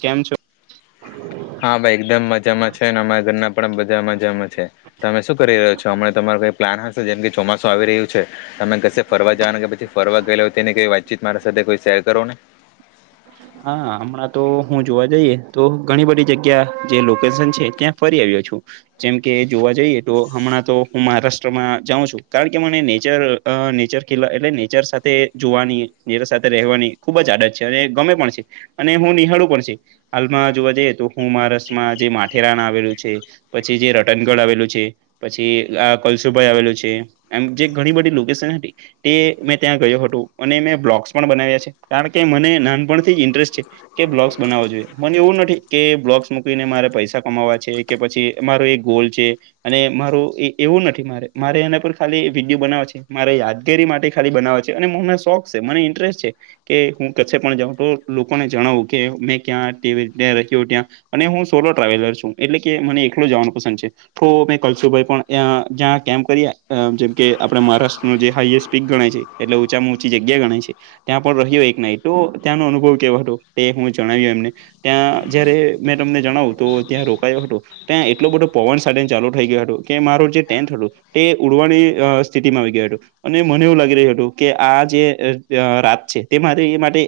કેમ છો. હા ભાઈ એકદમ મજામાં છે, ને અમારા ઘરના પણ બધા મજામાં છે. તમે શું કરી રહ્યો છો, અમેં તમારો કઈ પ્લાન હશે જેમ કે ચોમાસું આવી રહ્યું છે, તમે કશે ફરવા જવા કે પછ ફરવા ગયે હો તેને કઈ વાતચીત મારા સાથે કોઈ શેર કરો ને હા હમણાં તો હું જોવા જઈએ તો ઘણી બધી જગ્યા જે લોકેશન છે, ત્યાં ફરી આવ્યો છું. જેમ કે જોવા જઈએ તો હમણાં તો હું મહારાષ્ટ્રમાં જાઉં છું, કારણ કે મને નેચર અ નેચર કિલ્લા એટલે નેચર સાથે જોવાની નેચર સાથે રહેવાની ખુબ જ આદત છે, અને ગમે પણ અને હું નિહાળું પણ છે. હાલમાં જોવા જઈએ તો હું મા રસમાં જે માથેરાન આવેલું છે. પછી, જે રતનગઢ આવેલું છે. પછી આ કલસુભાઈ આવેલું છે, એમ જે ઘણી બધી લોકેશન હતી તે મેં ત્યાં ગયો હતોું અને મેં બ્લોગસ પણ બનાવ્યા છે, કારણ કે મને નાનપણથી ઇન્ટરેસ્ટ છે. કે બ્લોક્સ બનાવો જોઈએ મને એવું નથી કે બ્લોગક્સ મૂકીને મારે પૈસા કમાવા છે. કે પછી મારો એક ગોલ છે. અને માર એ એવું નથી, મારે મારે એના પર ખાલી વિડીયો બનાવે છે. મારે યાદગીરી માટે ખાલી બનાવે છે અને હ મને શોખ છે. મને ઇન્ટરેસ્ટ છે. કે હું ક્ પણ જાઉં તો લોકોને જણાવું કે મેં ક્યાં ત્યા રહ્યો ત્યાં અને હું સોલો ટ્રાવેલર છું, એટલે કે મને એકલોું જવાનું પસંદ છે. તો મેં કલશુભાઈ પણ જ્યાં કેમ્ કરી જેમકે આપણે મહારાષ્ટ્ર ન જે હાઈએસ્ટ પીક ગણાય છે. એટલે ઊંચામાં ઊંચી જગ્યા ગાય છે. ત્યાં પણ રહ્યો એક નાઈટ તો ત્યાંનો અનુભવ હતો તે હું જણાવ્યું એમને ત્યાં જયારે મે તમને જણાવું તો ત્યાં રોકાયો હતો ત્યાં એટલો બધો પવન સાને ચાલુ થઈ ગયયો હતું કે મારું જે ટેન્ટ હતું તે ઉડવાની સ્થિતિમાં આવી ગય હતું અને મને એવું લાગી રહ્યું હતું કે આ જે રાત છે, તે મારી માટે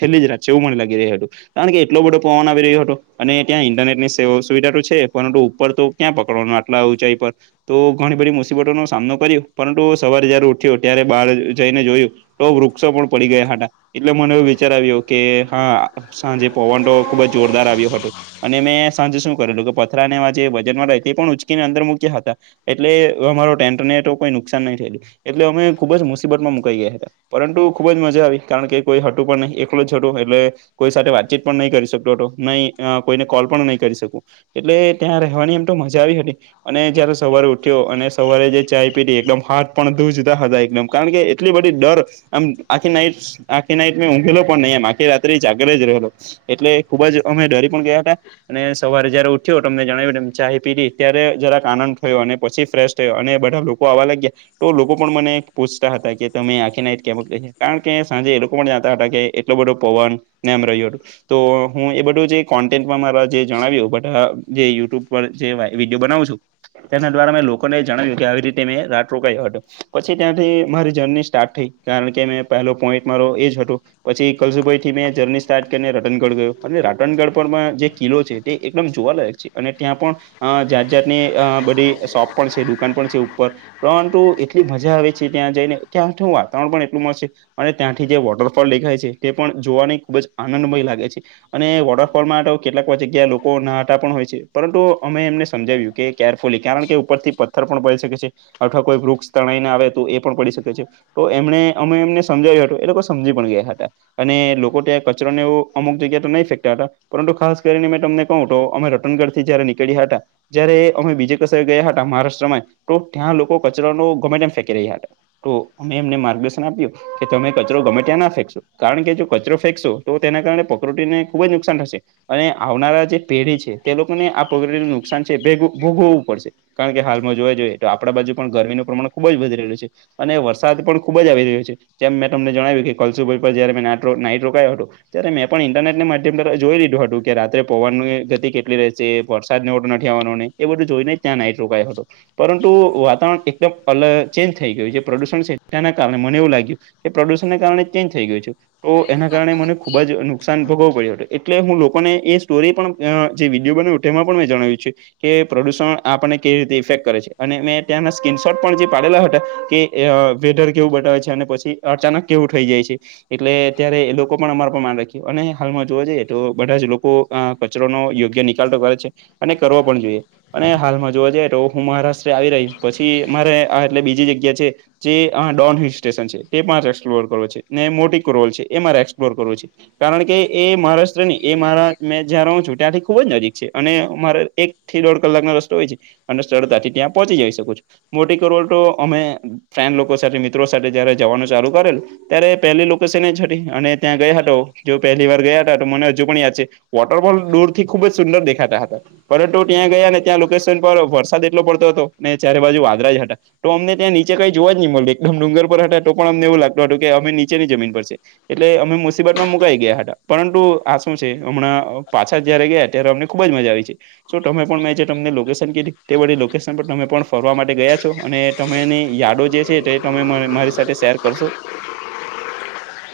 છેલ્લી જ રાત જેવું મને લાગી ર એેટું. કારણ કે એટલો બધો પવન આવી રહ્યો હતો, અને ત્યાં ઇન્ટરનેટ ની સ સુવિધા તો છે. ફુ ઉપર તો ક્યાં પકડવાનું આટલા ઉંચાઈ પર તો ઘણી બધી મુસીબતોો નો સામનો કર્યો, પરંતુ સવારે જયારે ઉઠ્યો ત્યારે બહાર જઈને જોયું. તો વૃક્ષો પણ પડી ગયા હતા એટલે મને એવું વિચાર આવ્યો કે હા, સાંજે પવન તોો ખુબ જ જોરદાર આવ્યો હતો અને મેં સાંજે શું કરેલું કે પથરા ને જે બજનમાં ર તે પણ ઉંચકીને અંદર મ મુક્યા હતા. એટલે અમારો ટેન્ટને તો કોઈ નુકસાન નહી થયેલું એટલે અમે ખુબ જ મુસીબત માં મુકાઈ ગયા, પરંતુ ખુબ જ મજા આવી, કારણ કે કોઈ હતું પણ નહી છોટું એટલે કોઈ સાથે વાતચીત પણ નહી કરી શકતો તો નહી કોઈને કોલ પણ નહી, કરી શકું એટલે ત્યાં રહેવાની એમ તો મજા આવી હતી. અને જયારે સવારે ઉઠ્યો અને સવારે જે ચાય પીટી એકદમ હા્ટ પણ દૂજતા હતા એકદમ કારણ કે એટલી બધી ડર આમ આખી ના આખી નાઈટ મેં ઊંઘેલો પણ નહીં એમ આખી રાત્ર જ આગળ જ રહેલો એટલે ખુબ જ અમે ડરી પણ ગયા હતા અને સવારે જયારે ઉઠ્યો તમને જણાવ્યું ચાય પી ત્યારે જરાક આનંદ થયો અને પછી ફ્રેશ અને બધા લોકો આવવા લાગ્યા તો લોકો પણ મને પૂછતા હતા કે તમે આખી ના કેક કારણ કે સાંજે એ લોકો પણ જાતા હતા કે એટલો બધો પવન ને એમ રહ્યું હતું. તો હું એ બધું જે કોન્ટેન્ટમાં મારા જે જણાવ્યું બ આ જે યુટ્યુબ પર જે ભાઈ વિડીયો બનાવું છું. તેના દ્વારા મેં લોકોને એ જણાવ્યું કે આવી રીતે મેં રાત રોકયો હતો પછી ત્યાંથી મારી જર્ની સ્ટાર્ટ થઈ કારણ કે મેં પહેલો પોઈન્ટ મારો એ જ હતો પછી કલસુભાઈ થી મેં જર્ની સ્ટાર્ટ કરીને રાટણગઢ ગયો અને રાટનગઢ પર જે કિલ્લો છે, તે એકદમ જોવા લયક છે. અને ત્યાં પણ જાત જાતની અ બધી શોપ પણ છે દુકાન પણ છે ઉપર પ્રુ એટલી મજા આવે છે ત્યાં જઈને ત્યાં વાતાવરણ પણ એટલું મસ્ છે. અને ત્યાંથી જે વોટરફોલ દેખાય છે તે પણ જોવાની ખુબ જ આનંદમય લાગે છે. અને વોટરફોલમાં તો કેટલાક જગ્યા લોકો ના હતા પણ હોય છે, પરંતુ અમે એમને સમજાવ્યું કે કેરફુલી કારણ કે ઉપર થી પથ્થર પણ પડી શકે છે, અથવા કોઈ વૃક્ષ તણાઈને આવે તો એ પણ પડી શકે છે. તો એમને અમે એમને સમજાવ્યો હતું એ લોકો સમજી પણ ગયા હતા. અને લોકો ત્યાં કચરોને અમુક જગ્યા તો નહીં ફેંકતા હતા. પરંતુ ખાસ કરીને મેં તમને કહું તો અમે રતનગઢ થી જયારે નીકળ્યા હતા જયારે અમે બીજે કસર ગયા હતા મહારાષ્ટ્રમાં તો ત્યાં લોકો કચરા ન ગમે તેમ ફેંકી રહ્યા હતા તો અમે એમને માર્ગદર્શન આપ્યું કે તમે કચરો ગમે ત્યાં ના ફેંકશો. કારણ કે જો કચરો ફેંકશો તો તેના કારણે પકરોટીને ખુબ જ નુકસાન થશે. અને આવનારા જે પેઢી છે, તે લોકોને આ પગડીું નુકસાન છે ભોગવવું પડશે. કારણ કે હાલમાં જોવા જોઈએ તો આપણા બાજુ પણ ગરમીનું પ્રમાણ ખુબ જ વધી રહ્યું છે. અને વરસાદ પણ ખુબ જ આવી રહ્યો છે, જેમ મેં તમને જણાવ્યું કે કલસુભાઈ પર જય મે નાઇટ રોકાયો હતો. ત્યારે મેં પણ ઇન્ટરનેટની માધ્યમ દ્વારા જોઈ લીધું હતું કે રાત્રે પોવાનની ગતિ કેટલી રહેશે. વરસાદને ઓો નથીવાનોને એ બધું જોઈ ને ત્યાં નાઇટ રોકાય હતો. પરંતુ વાતાવરણ એકદમ અલગ ચેન્જ થઈ ગયું છે પ્રદુષણ છેના કારણે મને એવું લાગ્યું કે પ્રદુષણને કારણે ચેન્જ થઈ ગયું છે તો એના કારણે મને ખુબ જ નુકસાન ભોગવું પડ્યું હત એટલે હું લોકોને એ સ્ટોરી પણ જે વિડીયો બનાવ્યો એમાં પણ મેં જણાવ્યું છે. કે પ્રદૂષણ આપને કેવી રીતે ઇફેક્ટ કરે છે, અને મેં ત્યાં સ્ક્રીન શોટ પણ જે પાડેલા હતા કે વેધર કેવું બતાવે છે, અને પછી અચાનક કેવું થઈ જાય છે. એટલે અત્યારે એ લોકો પણ અમારા પર માન રાખ્યું અને હાલમાં જોવા જઈએ તો બધા જ લોકો અ કચરો નો યોગ્ય નિકાલ તો કરે છે, અને કરવો પણ જોઈએ. અને હાલમાં જોવા જઈએ તો હું મહારાષ્ટ્ર આવી રહીશ પછી મારે આ એટલે બીજી જગ્યા છે. જે આ ડોન હિલ સ્ટેશન છે, તે પણ એક્સપ્લોર કરવો છે. ને મોટી રોલ છે, એ મારે એક્સપ્લોર કરવો છે, કારણ કે એ મહારાષ્ટ્ર એ મારા મેં જ્યાં રહું છું ત્યાંથી ખુબ જ નજીક છે, અને મારે એક થી દોઢ કલાકનો રસ્તો હોય છે, અને સરળતાથી ત્યાં પહોંચી જઈ શકોું છું. મોટી કરોડ તો અમે ફ્રેન્ડ લોકો સાથે મિત્રો સાથે જયારે જવાનું ચાલુ કરેલ ત્યારે પહેલી લોકેશન, એ હતી અને ત્યાં ગયા હતા, જો પહેલી વાર ગયા હતા તો મને હજુ પણ યાદ છે. વોટરફોલ દૂર થી ખુબ જ સુંદર દેખાતા હતા. પરંતુ ત્યાં ગયા ને ત્યાં લોકેશન પર વરસાદ એટલો પડતો હતો ને ચારે બાજુ વાદરા જ હતા. તો, અમને ત્યાં નીચે કંઈ જોવા જ નહીં મળ્યું એકદમ ડુંગર પર હતા તો પણ અમને એવું લાગતું હતું કે અમે નીચેની જમીન પર છે. એટલે અમે મુસીબત માં મુકાઈ ગયા હતા પરંતુ આ શું છે, હમણાં પાછા જયારે ગયા ત્યારે અમને ખુબ જ મજા આવી છે. શ તમે પણ મેં જે તમને લોકેશન કે તે વી લોકેશન પર તમે પણ ફરવા માટે ગયા છો, અને તમેની યાદો જે છે, તે તમે મારી સાથે શેર કરશો.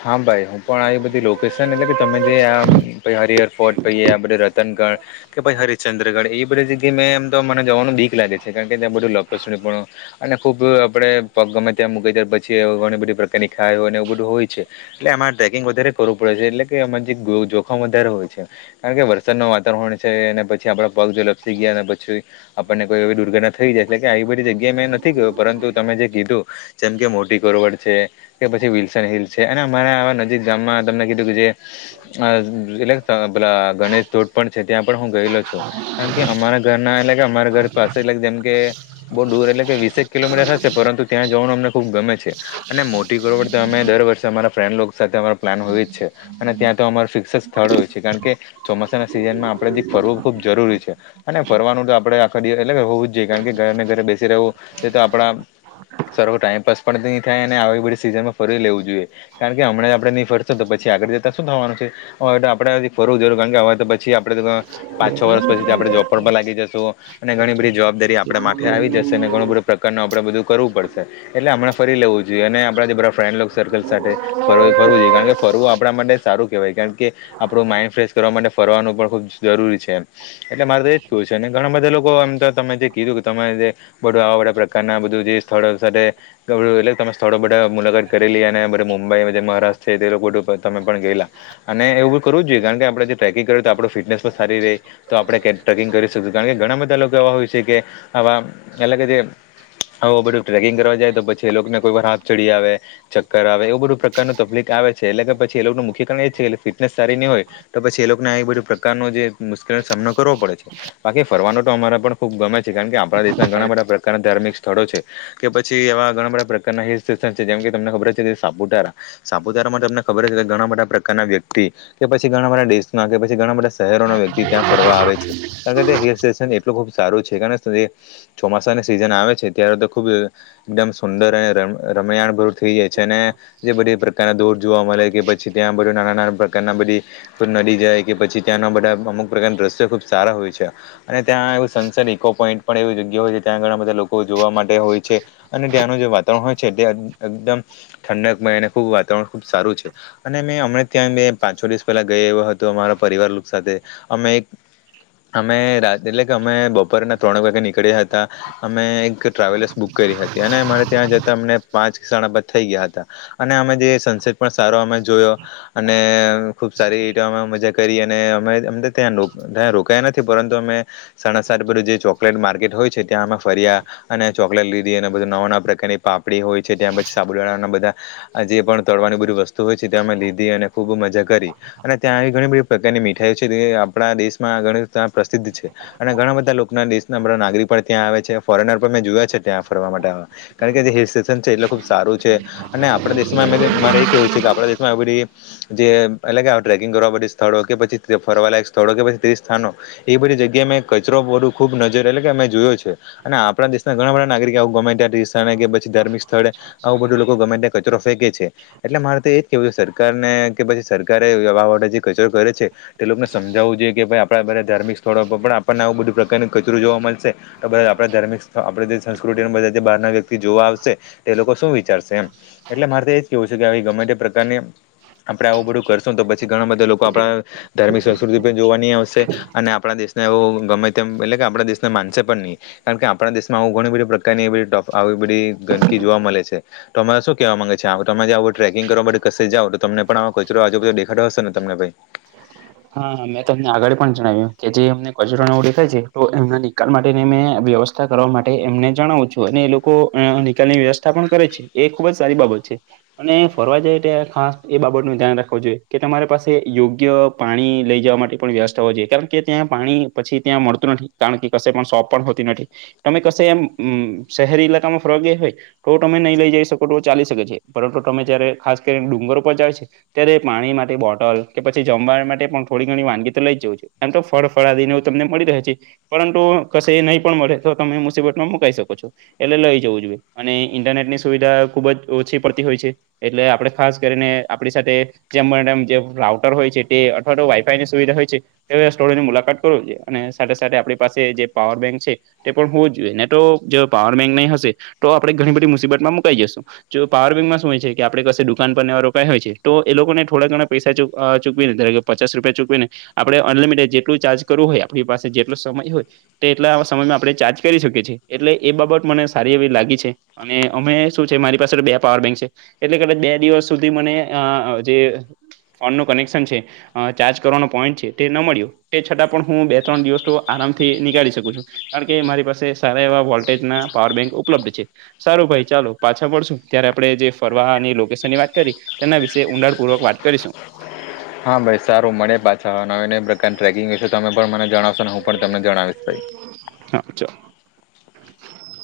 હા, ભાઈ હું પણ આવી બધી લોકેશન એટલે કે તમે જે આ હરિહર ફોર્ટ પ આ બધ રતનગણ કે ભાઈ હરેચંદ્રગઢ એ બધી જગ્યા મેં એમ, તો મને જવાનું દીક લાગે છે કારણ કે ત્યાં બધું લસ અને ખુબ આપડે પગ ગમે ત્યાં મૂકી ત પછી ઘણી બધી પ્રકારની ખાઈ હોયને એવું બધું હોય છે. એટલે આમાંરે ટ્રેકિંગ વધારે કરવું પડે છે, એટલે કે અમામાં જે જોખમ વધારે હોય છે. કારણ કે વરસાદ ન વાતાવરણ છે, અને પછી આપડ પગ જો લ સી ગયા અને પછી, આપણને કોઈ એવી દુર્ઘટના થઈ જાય એટલે કે આવી બધી જગ્યાએ મેં નથી ગયો પરંતુ તમે જે કીધું જેમ કે મોટી કોરવડ છે, કે પછી વિલ્સન હિલ છે. અને અમારા આવા નજીક ગામમાં તમને કીધું કે જે એટલે પ ગણેશ પણ છે, ત્યાં પણ હું ગયેલો છું કારણ કે અમારા ઘર ના એ અમારા ઘર પાસે જેમ કે બહુ દૂર એટલે કે વિસે કિલોમીટર હશે પરંતુ ત્યાં જવાનું અમને ખુબ ગમે છે, અને મોટી કરવડ અમે દર વર્ષે. અમારા ફ્રેન્ડ લો સાથે અમારો પ્લાન હોય જ છે, અને ત્યાં તો અમારે ફિક્સ જ સ્થળ હોય છે કારણ કે ચોમાસાના સિઝન માં આપડે ફરવું ખુબ જરૂરી છે, અને ફરવાનું તો આપડે આખા એટલે હો જે કારણ કે, ઘરને ઘરે બેસી રહવો. તે તો, આપડા સરવ ટાઈમપાસ પણ થાય અને આવી બધી સીઝન માં ફરી લેવું જોઈએ કારણ કે હમણાં આપડે નહી, ફરશો તો પછી આગળ જતા શું થવાનું છે. હવે તો આપડથી ફરવું જ જોરૂર કારણ કે હવે તો પછી, આપડે તો પાંચ છ વર્ષ પછી, આપણે જોબ પણ લાગી જશું અને ઘણી બધી જવાબદારી આપડે માટે આવી જશે અને ઘણું બધું નું આપણે, બધું કરવું પડશે એટલે આપણા ફ લેવું જોઈએ અને આપણા જે બધા ફ્રેન્ડ સર્કલ. ફ ફરવું જોઈએ કારણ કે ફરવું આપણા માટે સારું કેહેવાય કારણ કે આપણું માઇન્ડ ફ્રેશ કરવા માટે ફરવાનું પણ ખુબ જરૂરી છે. એટલે મારે તો એજ કું છે, ને ઘણા બધા લોકો એમ તો તમે જે કીધું કે તમે જે બધું આવા બધા પ્રકારના બધું જે સ્થળો સાથે એટલે તમે સ્થળો બધા મુલાકાત કરેલી અને મુંબઈ જે મહારાષ્ટ્ર છે, તે લોકોું તમે પણ ગયેલા અને, એવું બ કરવું જ જોઈએ કારણ આપણે જે ટ્રેકિંગ કરીએ તો આપો ફિટનેસ પણ સારી રહે. તો આપડણે ક ટ્રેકિંગ કરી શકશું કારણ કે ઘણા બધા લોકો એવા હોય છે, કે આવા અલગ જે હ બધું ટ્રેકિંગ કરવા જાય તો, પછી એ લોકોને કોઈ વાર હાફ ચડી આવે ચક્કર આવે. એવું બધું પ્રકારું તકલીક આવે છે, એટલે કે પછી એ લોકોનું મુખ્ય કારણ એ છે, કે ફિટનેસ સારી નની હોય. તો પછી એ લોકોને આ બધી પ્રકારનો જે મુશ્કેલીનો સામનો કરવો પડે છે. બાકી ફરવાનું તો અમારા પણ ખુબ ગમે છે, કારણ કે આપણા દેશના ઘણા બધા પ્રકારના ધાર્મિક સ્થળો છે. કે પછી એવા ઘણા બધા પ્રકારના હિ સ છે, જેમ કે તમને ખબર છે, કે સાપુતારા સાપુતારામાં તમને ખબર છે, કે ઘણા બધા પ્રકારના વ્યક્તિ કે પછી ઘણા બધા દેશના કે પછી ઘણા બધા શહેરો ના વ્યક્તિ ત્યાં ફરવા આવે છે. કારણ કે હિલ સેશન એટલું ખુબ સારું છે, કારણ ચોમાસાની સિઝન આવે છે ત્યારે તો ખુબ એકદમ સુંદર અને રમયાણભર થઈ જાય છે. અને જે બધી પ્રકારના દોર જોવા મળે કે પછી ત્યાં બધ નાના નાના પ્રકારના બધી નદી જાય કે પછી ત્યાંના બધા અમુક પ્રકારના દ્રશ્યો ખુબ સારા હોય છે. અને ત્યાં એવું સનસટ ઇકો પોઈન્ટ પણ એવી જગ્યા હોય છે, ત્યાં ઘણા બધા લોકો જોવા માટે હોય છે. અને ત્યાંનું જે વાતાવરણ હોય છે, તે એકદમ ઠંડક મયને ખૂબ વાતાવરણ ખુબ સારું છે. અને મેં હમણાં ત્યાં મે પાંચ છો, દિવસ પહેલા ગયા એ્યો હતો અમારા પરિવાર સાથે અમે એક અમે રાત એટલે કે અમે બપોરેના ત્રણેક વાગે નીકળ્યા હતા અમે એક ટ્રાવેલર્સ બુક કરી હતી અને અમારે ત્યાં જતાં અમને પાંચ કણા બાદ થઈ ગયા હતા અને અમે જે સનસેટ પણ સારો અમે જોયો અને ખુબ સારી રીતે અમે મજા કરી અને અમે અ તો ત્યાં ત રોકાયા નથી પરંતુ અમે સણસરપર જે ચોકલેટ માર્કેટ હોય છે, ત્યાંમાં ફર્યા અને ચોકલેટ લીધી અને બધું નવા, નવા પ્રકારની પાપડી હોય છે, ત્યાં પછી સાબુદવાળાના બધા આ જે પણ તડવાની બધી વસ્તુ હોય છે, તેમાં લીધી અને ખુબ મજા કરી અને ત્યાં આવી ઘણી બધી પ્રકારની મીઠાઈઓ છે, આપણા દેશમાં ઘણી્યા પ્રસિદ્ધ છે અને ઘણા બધા લોકોના દેશનાણા નાગરિક પણ ત્યાં આવે છે, ફોરેનર પણ મેં જોયા છે, ત્યાં ફરવા માટે કારણ કે જે હિલ સ્ટેશન છે, એટલે ખુબ સારું છે અને આપણા દેશમાં એમાં મારે એ કેહેવું છે, કે આપણા દેશમાં એ બધી જે એટલે કે ટ્રેકિંગ કરવા સ્થળો કે પછી ફરવાલાયક સ્થળો કે પછી તે સ્થાનો એ બધી જગ્યાએ મેં કચરો પડું ખુબ નજર એટલે કે અમે જોયો છે અને આપણા દેશના ઘણા બા નાગરિક આવું ગમે ત્યાંથ કે પછી ધાર્મિક સ્થળે આવું બધું લોકો ગમે ત્યાં કચરો ફેકે છે. એટલે મારે તો એજ કેવું છે, સરકારને કે પછી સરકારે આ વે જે કચરો કરે છે તે લોકોને સમજાવવું જોઈએ કે ભાઈ આપણા બધા ધાર્મિક સ્થળો પર પણ આપણને આવું બધું પ્રકારનું કચરું જોવા મળશે. તો બધ આપણે ધાર્મિક આપ સંસ્કૃતિ બધા બહારના વ્યક્તિ જોવા આવશે. તે લોકો શું વિચારશેમ એટલે મારે તો એજ કેવું છે, કે ગમે તે પ્રકારની આપડે આવું બધું કર તો પછી ઘણા બધા લોકો આપડા ધાર્મિક સંસ્કૃતિ પણ જોવાની આવશે અને આપણા દેશને એવ ગમે તેમ એટલે કે આપણા દેશના માનશે પણ નહી. કારણ કે આપણા દેશમાં આવું ઘણી બધી પ્રકારની આવી બધી ગંદકી જોવા મળે છે, તોરે શું કેવા ગે છે, આ તો તમે ક્યા ટ્રેકિંગ કરવા માટે ક જઓ તોમને પણ આ કચરો આજુચરો દેખાડો હશે તમને ભાઈ હા મેં તમને આગળ પણ જણાવ્યું કે જે અમને કચરો ના ઓળેખાય છે, તો એમના નિકાલ માટેની મેં વ્યવસ્થા કરવા માટે એમને જણાવું છું, અને એ લોકો નિકાલ ની વ્યવસ્થા પણ કરે છે. એ ખુબ જ સારી બાબત છે. અને ફરવા જાય ત્યા ખાસ એ બાબત નું ધ્યાન રાખવું જોઈએ કે તમારી પાસે યોગ્ય પાણી લઈ જવા માટે પણ વ્યસ્તા હોવા જોઈએ કારણ કે ત્યાં પાણી પછી ત્યાં મળતું નથી કારણ કે પણ સોપ પણ હોતી નથી. તમે કશે એમ શહેરી ઈલાકામાં ફ્ર ગયા હોય. તો તમે નહી લઈ જઈ શકો તો ચાલી શકે છે, પરંતુ તમે જયારે ખાસ કરીને ડુંગર પરર જાવ છે. અત્યારે પાણી માટે બોટલ કે પછી જમવા માટે પણ થોડી ઘણી વાનગી તો લઇ જઉ છે, એમ તો ફળ ફળાદીનેું તમને મળી રહે છે. પરંતુ કશે નહી પણ મળે તો તમે મુસીબતમાં મુકાઈ શકો છો. એટલે લઈ જવું જોઈએ અને ઇન્ટરનેટ ની સુવિધા ખુબ જ ઓછી પડતી હોય છે. એટલે આપડ ખાસ કરીને આપણી સાથે જેમ જે રાઉટર હોય છે. તે છો વઇફાઈ ની સુવિધાય છે. સ્ટોની મુલાકાત કરો જો અને સાથે સાથે આપણી પાસે જે પાવર બેંક છે. તે પણ હોવું જોઈએ ને તો જો પાવર બેંક ની હશે તો આપડણે ઘણી બધી મુસીબતમાં મુકાઈ જશું જો પાવર બેંકમાં શું હોય છે, કે આપણે પાસે દુકાન પર નેવા રોપાય હોય છે, તો એ લોકોને થોડા ઘણા પૈસા ચૂકવી નથી પચાસ રૂપિયા ચૂકવીને આપડણે અનલિમિટેડ જેટલું ચાર્ કરવ હોય આપણી પાસે જેટલો સમય હોય તો એટલા આવા સમયમાં આપણે ચાર્જ કરી શકીએ છીએ એટલે એ બાબત મને સારી એવી લાગી છે. અને અમે શું છે મારી પાસે બે પાવર બેંક છે એટલે બે દિવસ સુધી મને જે ફોન નું કનેક્શન છે. ચાર્જ કરવાનો પોઈન્ટ છે તે ન મળ્યો તે છતાં પણ હું બે ત્રણ દિવસ તો આરામથી નીિકળી શકું છું કારણ કે મારી પાસે સારા એવા વોલ્ટેજ ના પાવર બેંક ઉપલબ્ધ છે. સારું ભાઈ ચાલો પાછા પડશું ત્યારે આપડણે જે ફરવાની લોકેશન ની વાત કરી તેના વિશે ઊંડાડપૂર્વક વાત કરીશું. હા ભાઈ સારું મળે પાછા આવવા ન ને પ્રકાર ટ્રેકિંગ હોયશ તમે પણ મને જણાવશો ને હું પણ તમને જણાવીશ ભાઈ હા ચાલો